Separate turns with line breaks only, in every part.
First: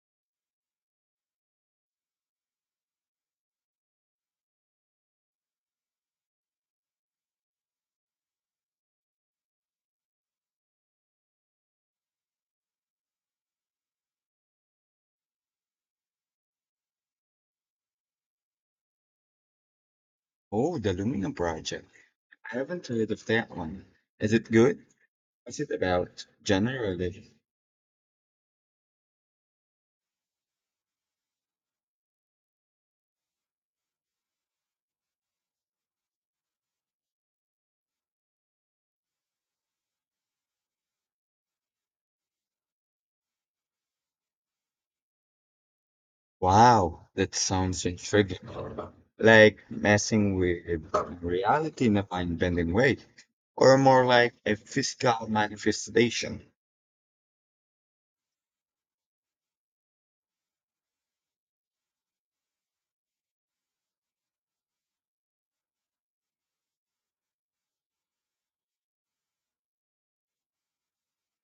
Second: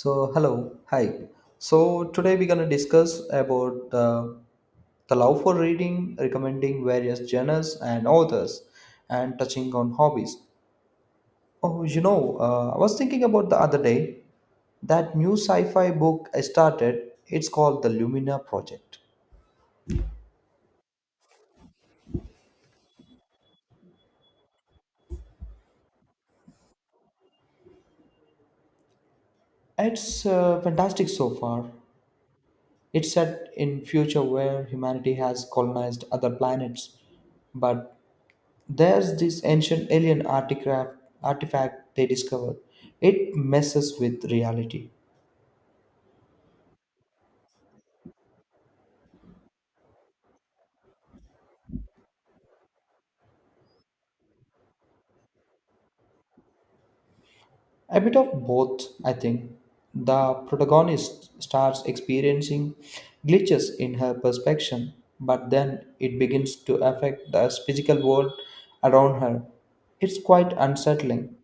So hello, hi. So today we're gonna discuss about the love for reading, recommending various genres and authors, and touching on hobbies. Oh, you know, I was thinking about the other day that new sci-fi book I started. It's called the Lumina Project.
Oh, the Lumina Project. I haven't heard of that one. Is it good? What's it about generally?
It's fantastic so far. It's set in future where humanity has colonized other planets, but there's this ancient alien artifact they discovered. It messes with reality.
Wow, that sounds intriguing. Like messing with reality in a mind-bending way, or more like a physical manifestation.
A bit of both, I think. The protagonist starts experiencing glitches in her perception, but then it begins to affect the physical world around her. It's quite unsettling.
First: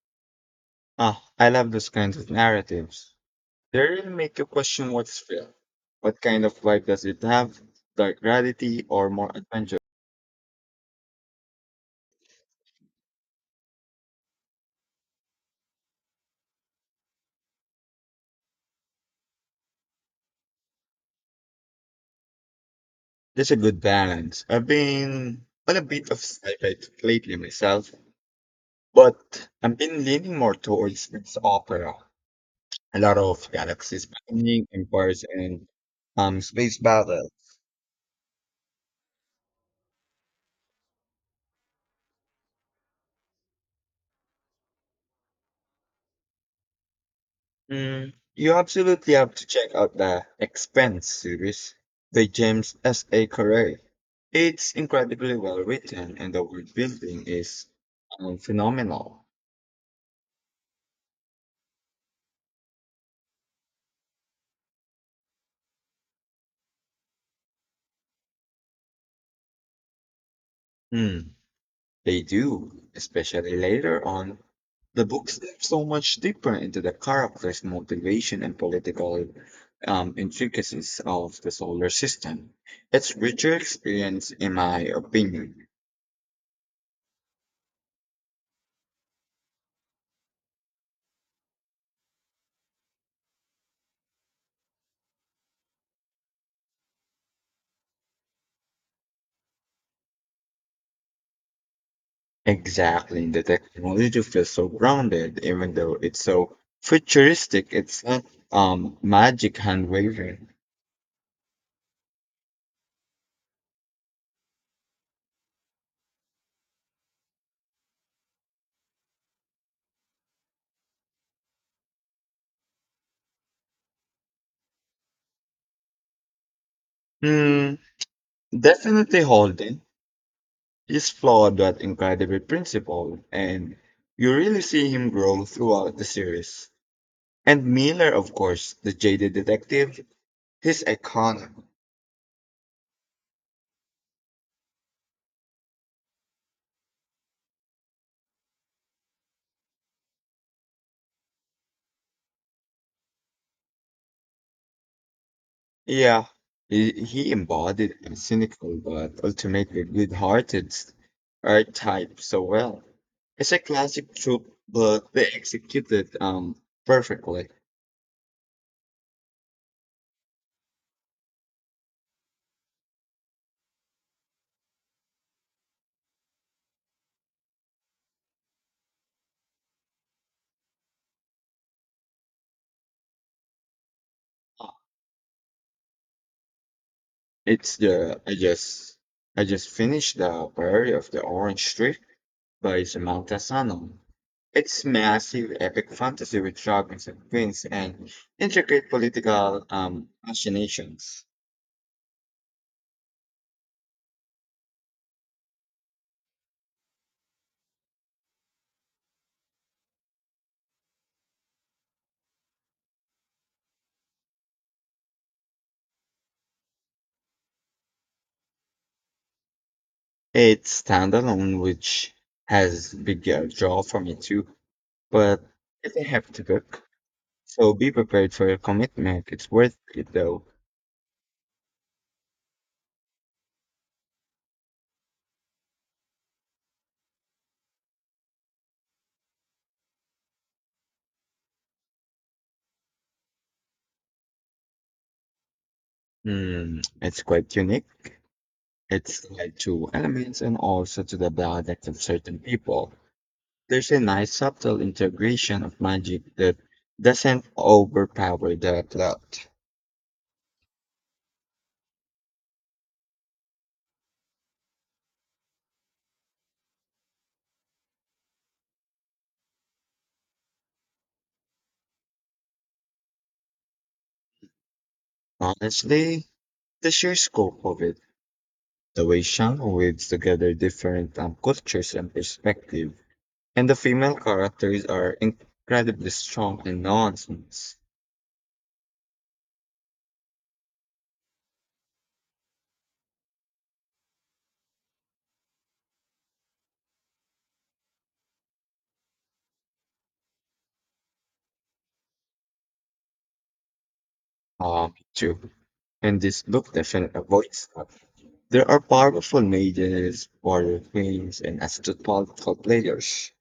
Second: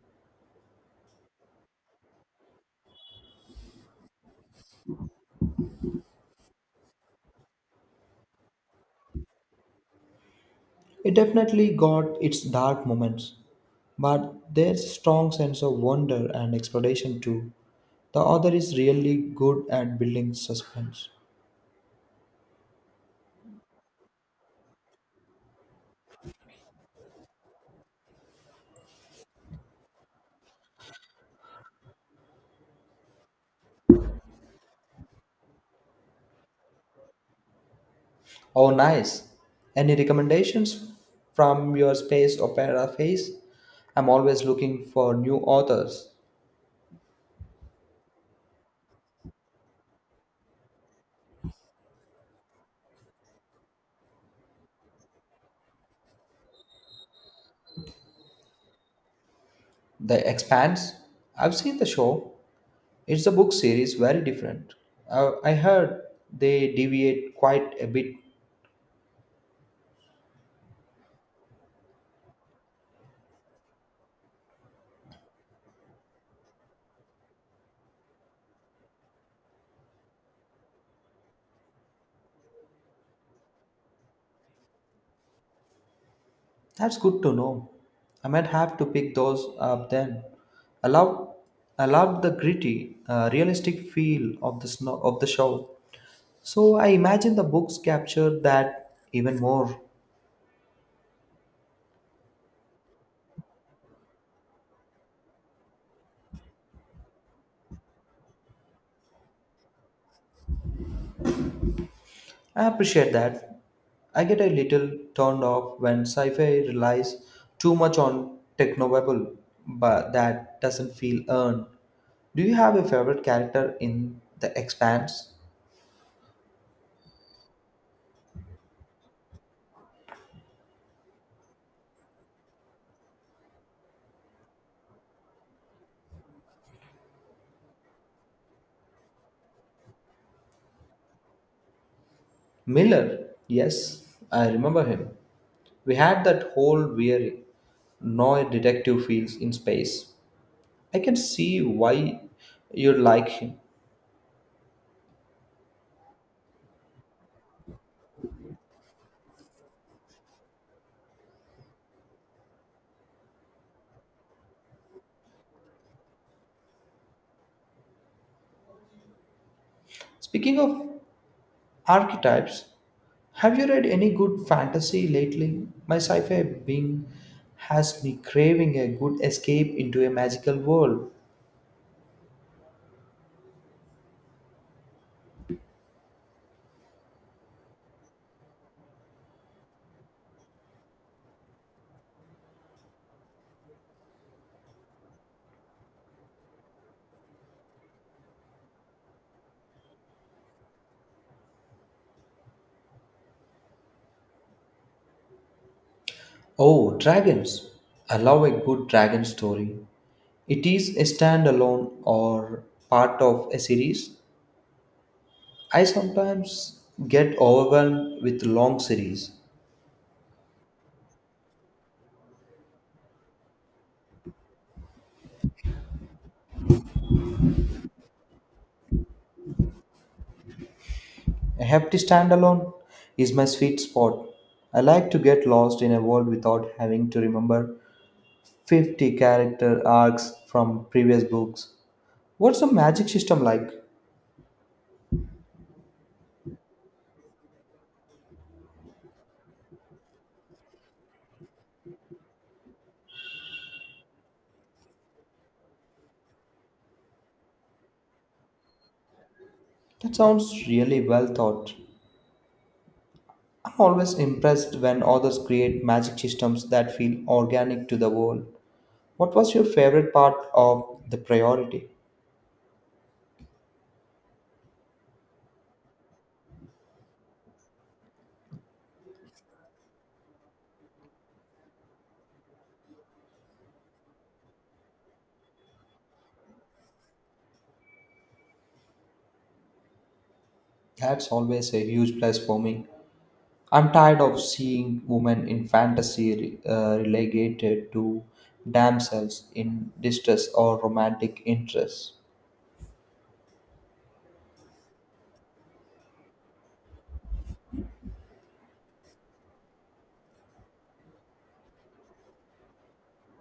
Ah, I love those kinds of narratives. They really make you question what's real. What kind of vibe does it have? Dark reality or more adventure?
It definitely got its dark moments, but there's a strong sense of wonder and exploration too. The author is really good at building suspense.
That's a good balance. I've been on a bit of sci-fi lately myself, but I've been leaning more towards space opera. A lot of galaxies spanning, empires, and space battles.
Oh, nice. Any recommendations from your space opera phase? I'm always looking for new authors.
Mm, you absolutely have to check out the Expanse series by James S. A. Corey. It's incredibly well written, and the world building is phenomenal.
The Expanse? I've seen the show. It's a book series, very different. I heard they deviate quite a bit.
Hmm. They do, especially later on. The books dive so much deeper into the characters' motivation and political intricacies of the solar system. It's richer experience, in my opinion.
That's good to know. I might have to pick those up then. I love, I love the gritty, realistic feel of the snow of the show. So I imagine the books capture that even more.
Exactly, the technology feels so grounded, even though it's so futuristic. It's not magic hand waving.
I appreciate that. I get a little turned off when sci-fi relies too much on technobabble, but that doesn't feel earned. Do you have a favorite character in The Expanse?
Hmm, definitely Holden. He's flawed but incredibly principled, and you really see him grow throughout the series. And Miller, of course, the jaded detective, he's iconic.
Miller, yes, I remember him. We had that whole weary, no detective feels in space. I can see why you like him.
Yeah, he embodied a cynical but ultimately good-hearted archetype so well. It's a classic trope, but they executed perfectly.
Speaking of archetypes, have you read any good fantasy lately? My sci fi being has me craving a good escape into a magical world.
It's the I just finished the Prairie of the Orange Street by Samantha Sanon. It's massive epic fantasy with dragons and queens and intricate political machinations.
Oh, dragons. I love a good dragon story. It is a standalone or part of a series? I sometimes get overwhelmed with long series.
It's standalone, which has big draw for me too, but it's a hefty book, so be prepared for a commitment. It's worth it though.
A hefty standalone is my sweet spot. I like to get lost in a world without having to remember 50 character arcs from previous books. What's the magic system like?
Hmm, it's quite unique. It's tied to elements and also to the dialect of certain people. There's a nice subtle integration of magic that doesn't overpower the plot.
That sounds really well thought. I'm always impressed when authors create magic systems that feel organic to the world. What was your favorite part of the priority?
Honestly, the sheer scope of it, the way Shango weaves together different cultures and perspective, and the female characters are incredibly strong and nuanced.
That's always a huge plus for me. I'm tired of seeing women in fantasy relegated to damsels in distress or romantic interests.
Too. And this book definitely avoids that. There are powerful mages, warrior queens, and astute political players.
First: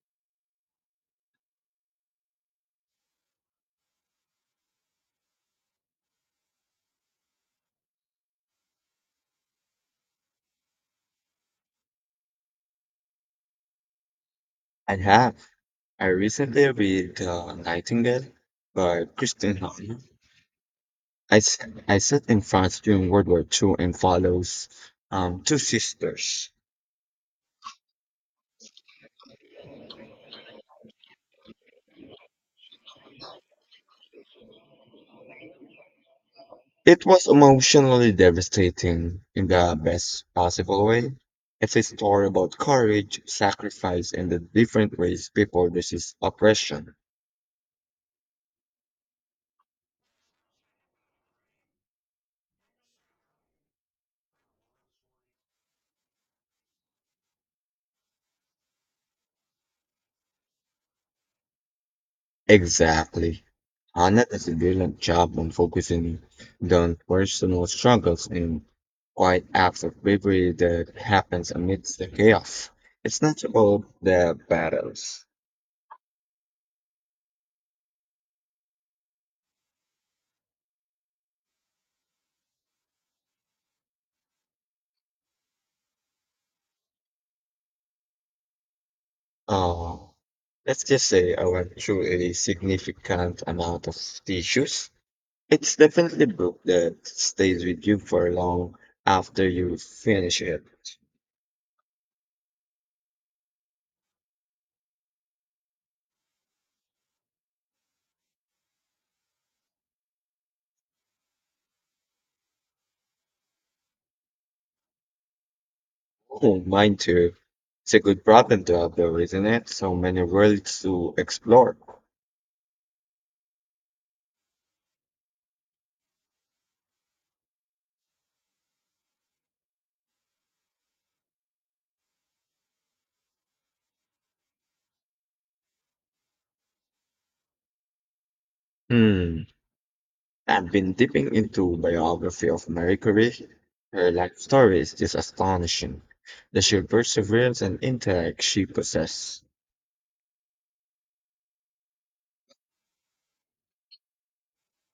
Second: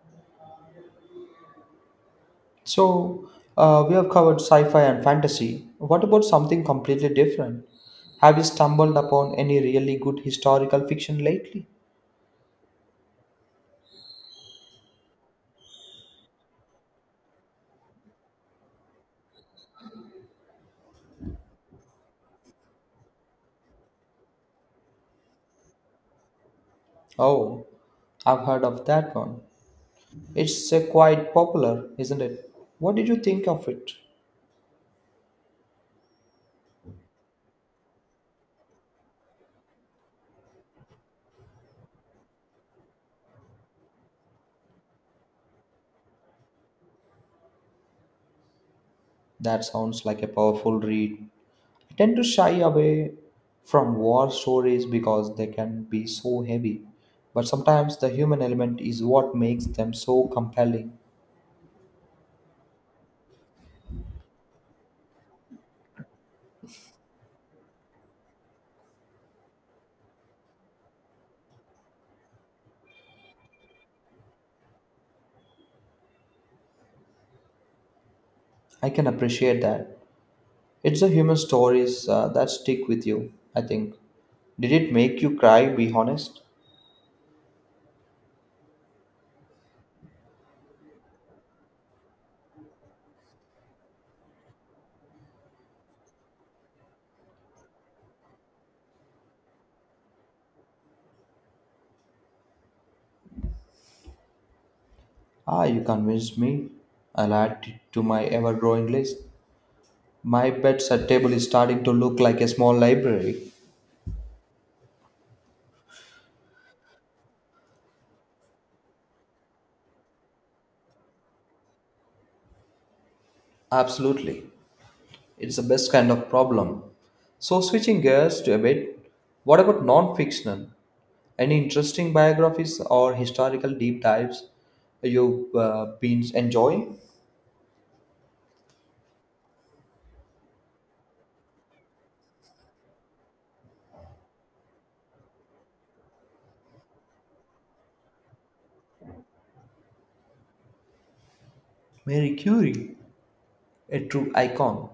So, we have covered sci fi and fantasy. What about something completely different? Have you stumbled upon any really good historical fiction lately?
I have. I recently read Nightingale by Kristen Hahn, I, s- I sat in France during World War II and follows two sisters.
Oh, I've heard of that one. It's quite popular, isn't it? What did you think of it?
It was emotionally devastating in the best possible way. It's a story about courage, sacrifice, and the different ways people resist oppression.
That sounds like a powerful read. I tend to shy away from war stories because they can be so heavy, but sometimes the human element is what makes them so compelling.
Exactly. Anna does a brilliant job on focusing on personal struggles and quiet acts of bravery that happens amidst the chaos. It's not about the battles.
I can appreciate that. It's the human stories that stick with you, I think. Did it make you cry, be honest?
Uh, let's just say I went through a significant amount of tissues. It's definitely book that stays with you for long after you finish it.
Ah, you convinced me. I'll add it to my ever growing list. My bedside table is starting to look like a small library.
Oh, mine too. It's a good problem to have, though, isn't it? So many worlds to explore.
Absolutely. It's the best kind of problem. So, switching gears to a bit, what about non fictional? Any interesting biographies or historical deep dives you've been enjoying?
Hmm. I've been dipping into biography of Marie Curie. Her life story is just astonishing. The sheer perseverance and intellect she possessed.
Mary Curie, a true icon.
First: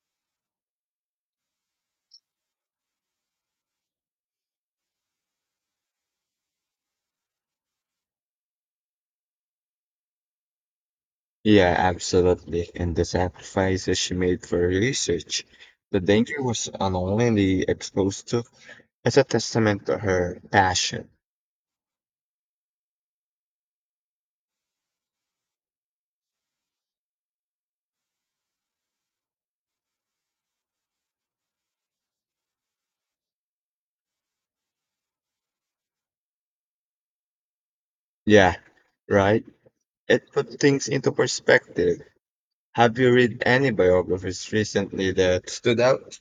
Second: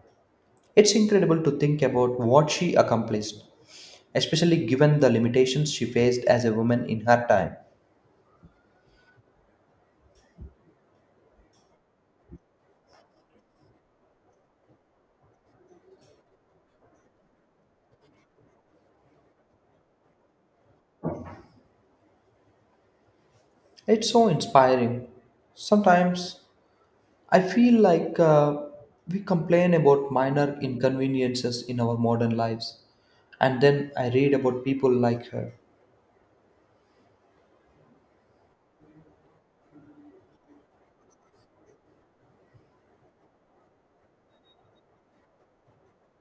It's incredible to think about what she accomplished, especially given the limitations she faced as a woman in her time.
Yeah, absolutely. And the sacrifices she made for her research, the danger was unknowingly exposed to, is a testament to her passion.
It's so inspiring. Sometimes I feel like we complain about minor inconveniences in our modern lives, and then I read about people like her.
Yeah, right? It put things into perspective. Have you read any biographies recently that stood out?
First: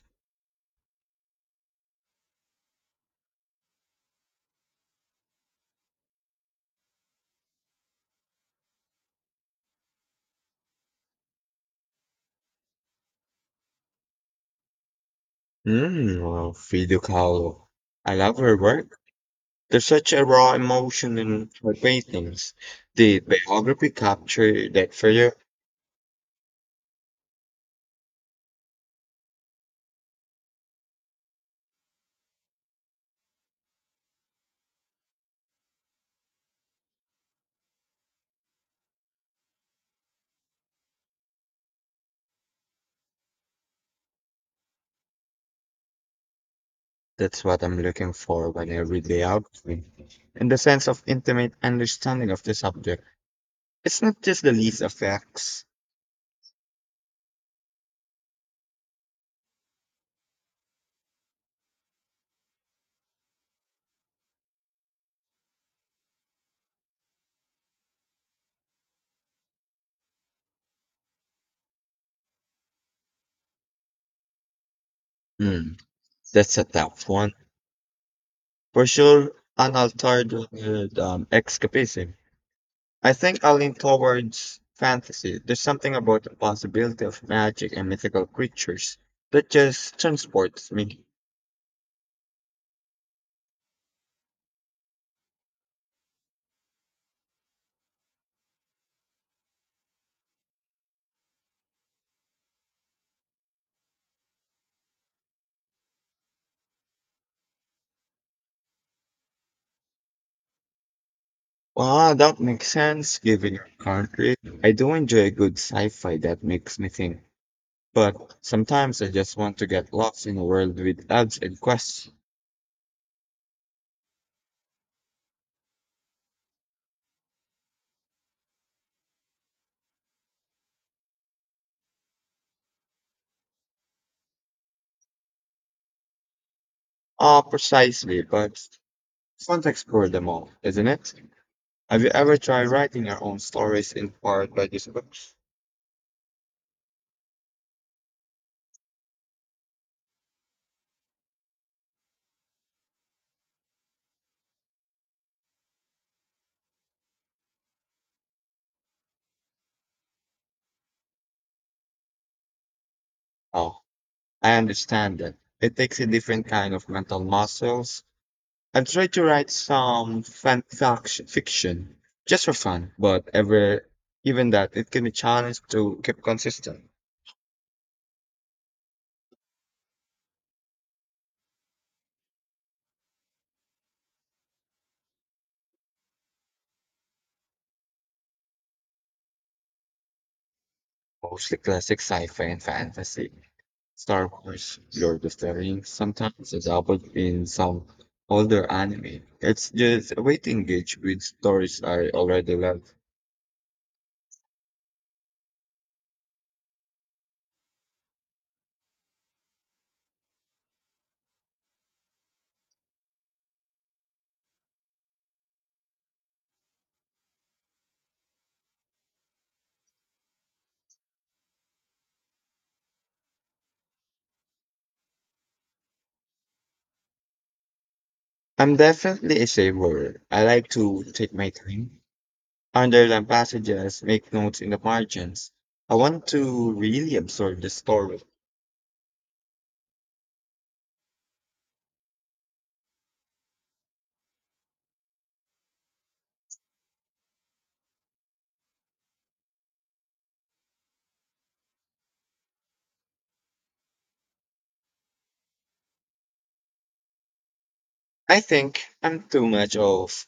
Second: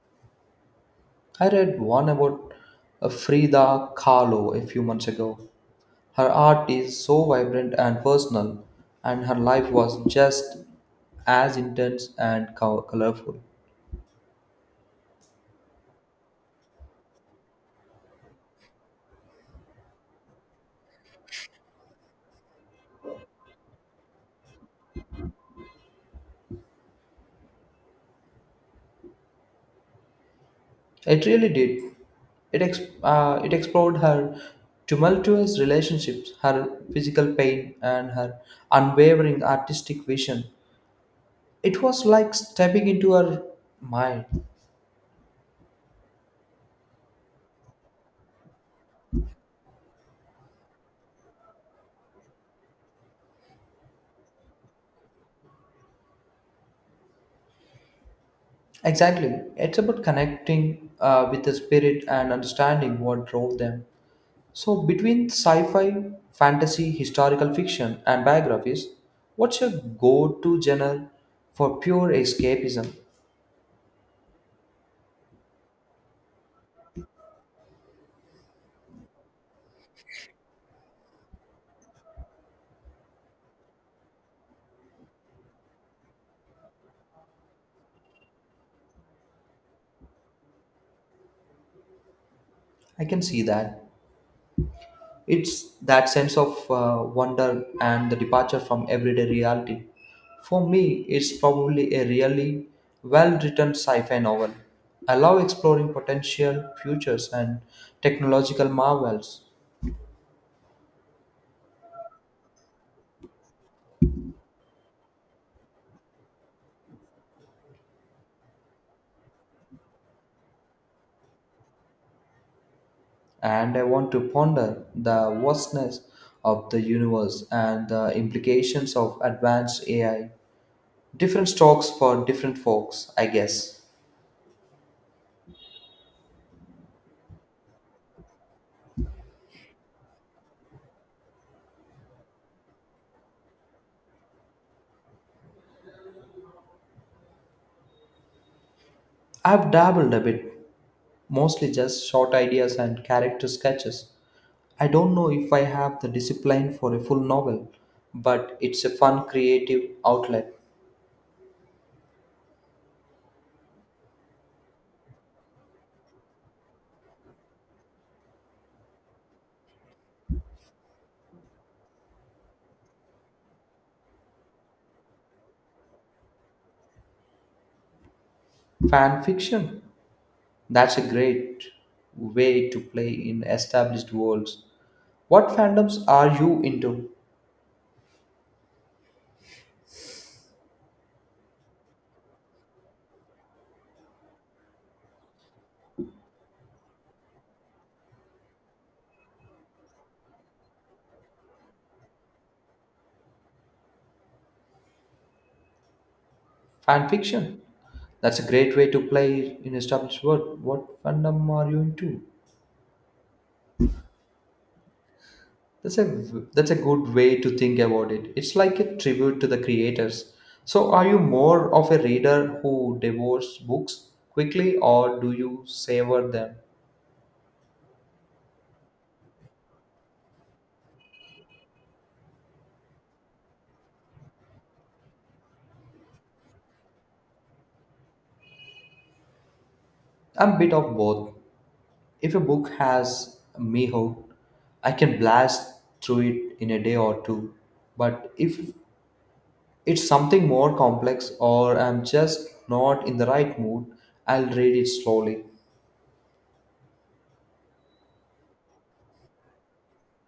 I read one about Frida Kahlo a few months ago. Her art is so vibrant and personal, and her life was just as intense and colorful.
Hmm, well, Frida Kahlo. I love her work. There's such a raw emotion in her paintings. Did biography capture that for you?
It really did. It explored her tumultuous relationships, her physical pain, and her unwavering artistic vision. It was like stepping into her mind.
That's what I'm looking for when I read the outline, and the sense of intimate understanding of the subject. It's not just the list of facts.
Exactly. It's about connecting with the spirit and understanding what drove them. So, between sci fi, fantasy, historical fiction, and biographies, what's your go to genre for pure escapism?
Hmm, that's a tough one. For sure, unaltered with escapism. I think I lean towards fantasy. There's something about the possibility of magic and mythical creatures that just transports me.
I can see that. It's that sense of wonder and the departure from everyday reality. For me, it's probably a really well written sci fi novel. I love exploring potential futures and technological marvels,
Wow, that makes sense given your country. I do enjoy a good sci-fi that makes me think. But sometimes I just want to get lost in a world with ads and quests.
and I want to ponder the vastness of the universe and the implications of advanced AI. Different strokes for different folks, I guess.
Ah, precisely, but it's fun to explore them all, isn't it? Have you ever tried writing your own stories inspired by these books?
I've dabbled a bit, mostly just short ideas and character sketches. I don't know if I have the discipline for a full novel, but it's a fun creative outlet.
Oh, I understand that. It takes a different kind of mental muscles. I've tried to write some fiction just for fun, but ever even that it can be challenged to keep consistent.
Fan fiction? That's a great way to play in established worlds. What fandoms are you into?
Mostly classic sci-fi and fantasy. Star Wars, Lord of the Rings, sometimes adapted in some older anime. It's just a way to engage with stories I already love.
Fan fiction? That's a great way to play in established world. What fandom are you into? That's a that's a good way to think about it. It's like a tribute to the creators. So are you more of a reader who devours books quickly or do you savor them?
I'm definitely a saver. I like to take my time, underline passages, make notes in the margins. I want to really absorb the story.
I'm a bit of both. If a book has me hooked, I can blast through it in a day or two. But if it's something more complex or I'm just not in the right mood, I'll read it slowly.
I think I'm too much of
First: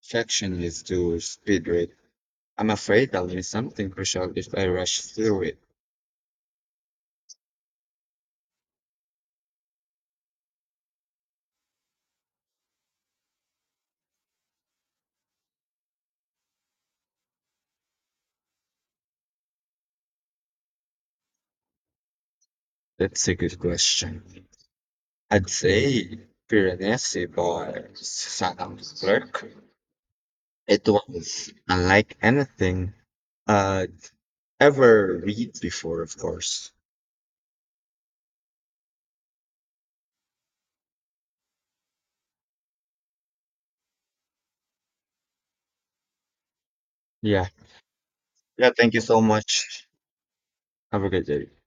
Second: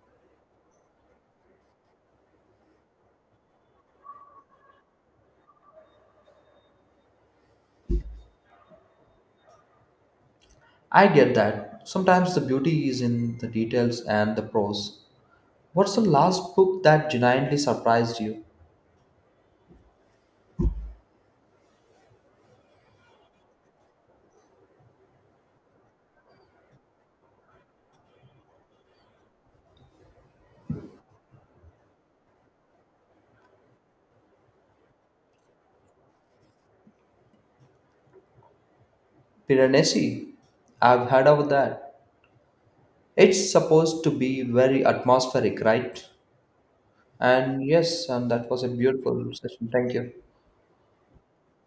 perfectionist to speed read. I'm afraid I'll miss something crucial if I rush through it.
I get that. Sometimes the beauty is in the details and the prose. What's the last book that genuinely surprised you?
That's a good question. I'd say Piranesi by Sam Clarke. It was unlike anything I'd ever read before, of course.
Piranesi. I've heard of that. It's supposed to be very atmospheric, right?
Yeah.
And yes, and that was a
Yeah, thank you so
beautiful session.
much.
Thank you.
Have a good day.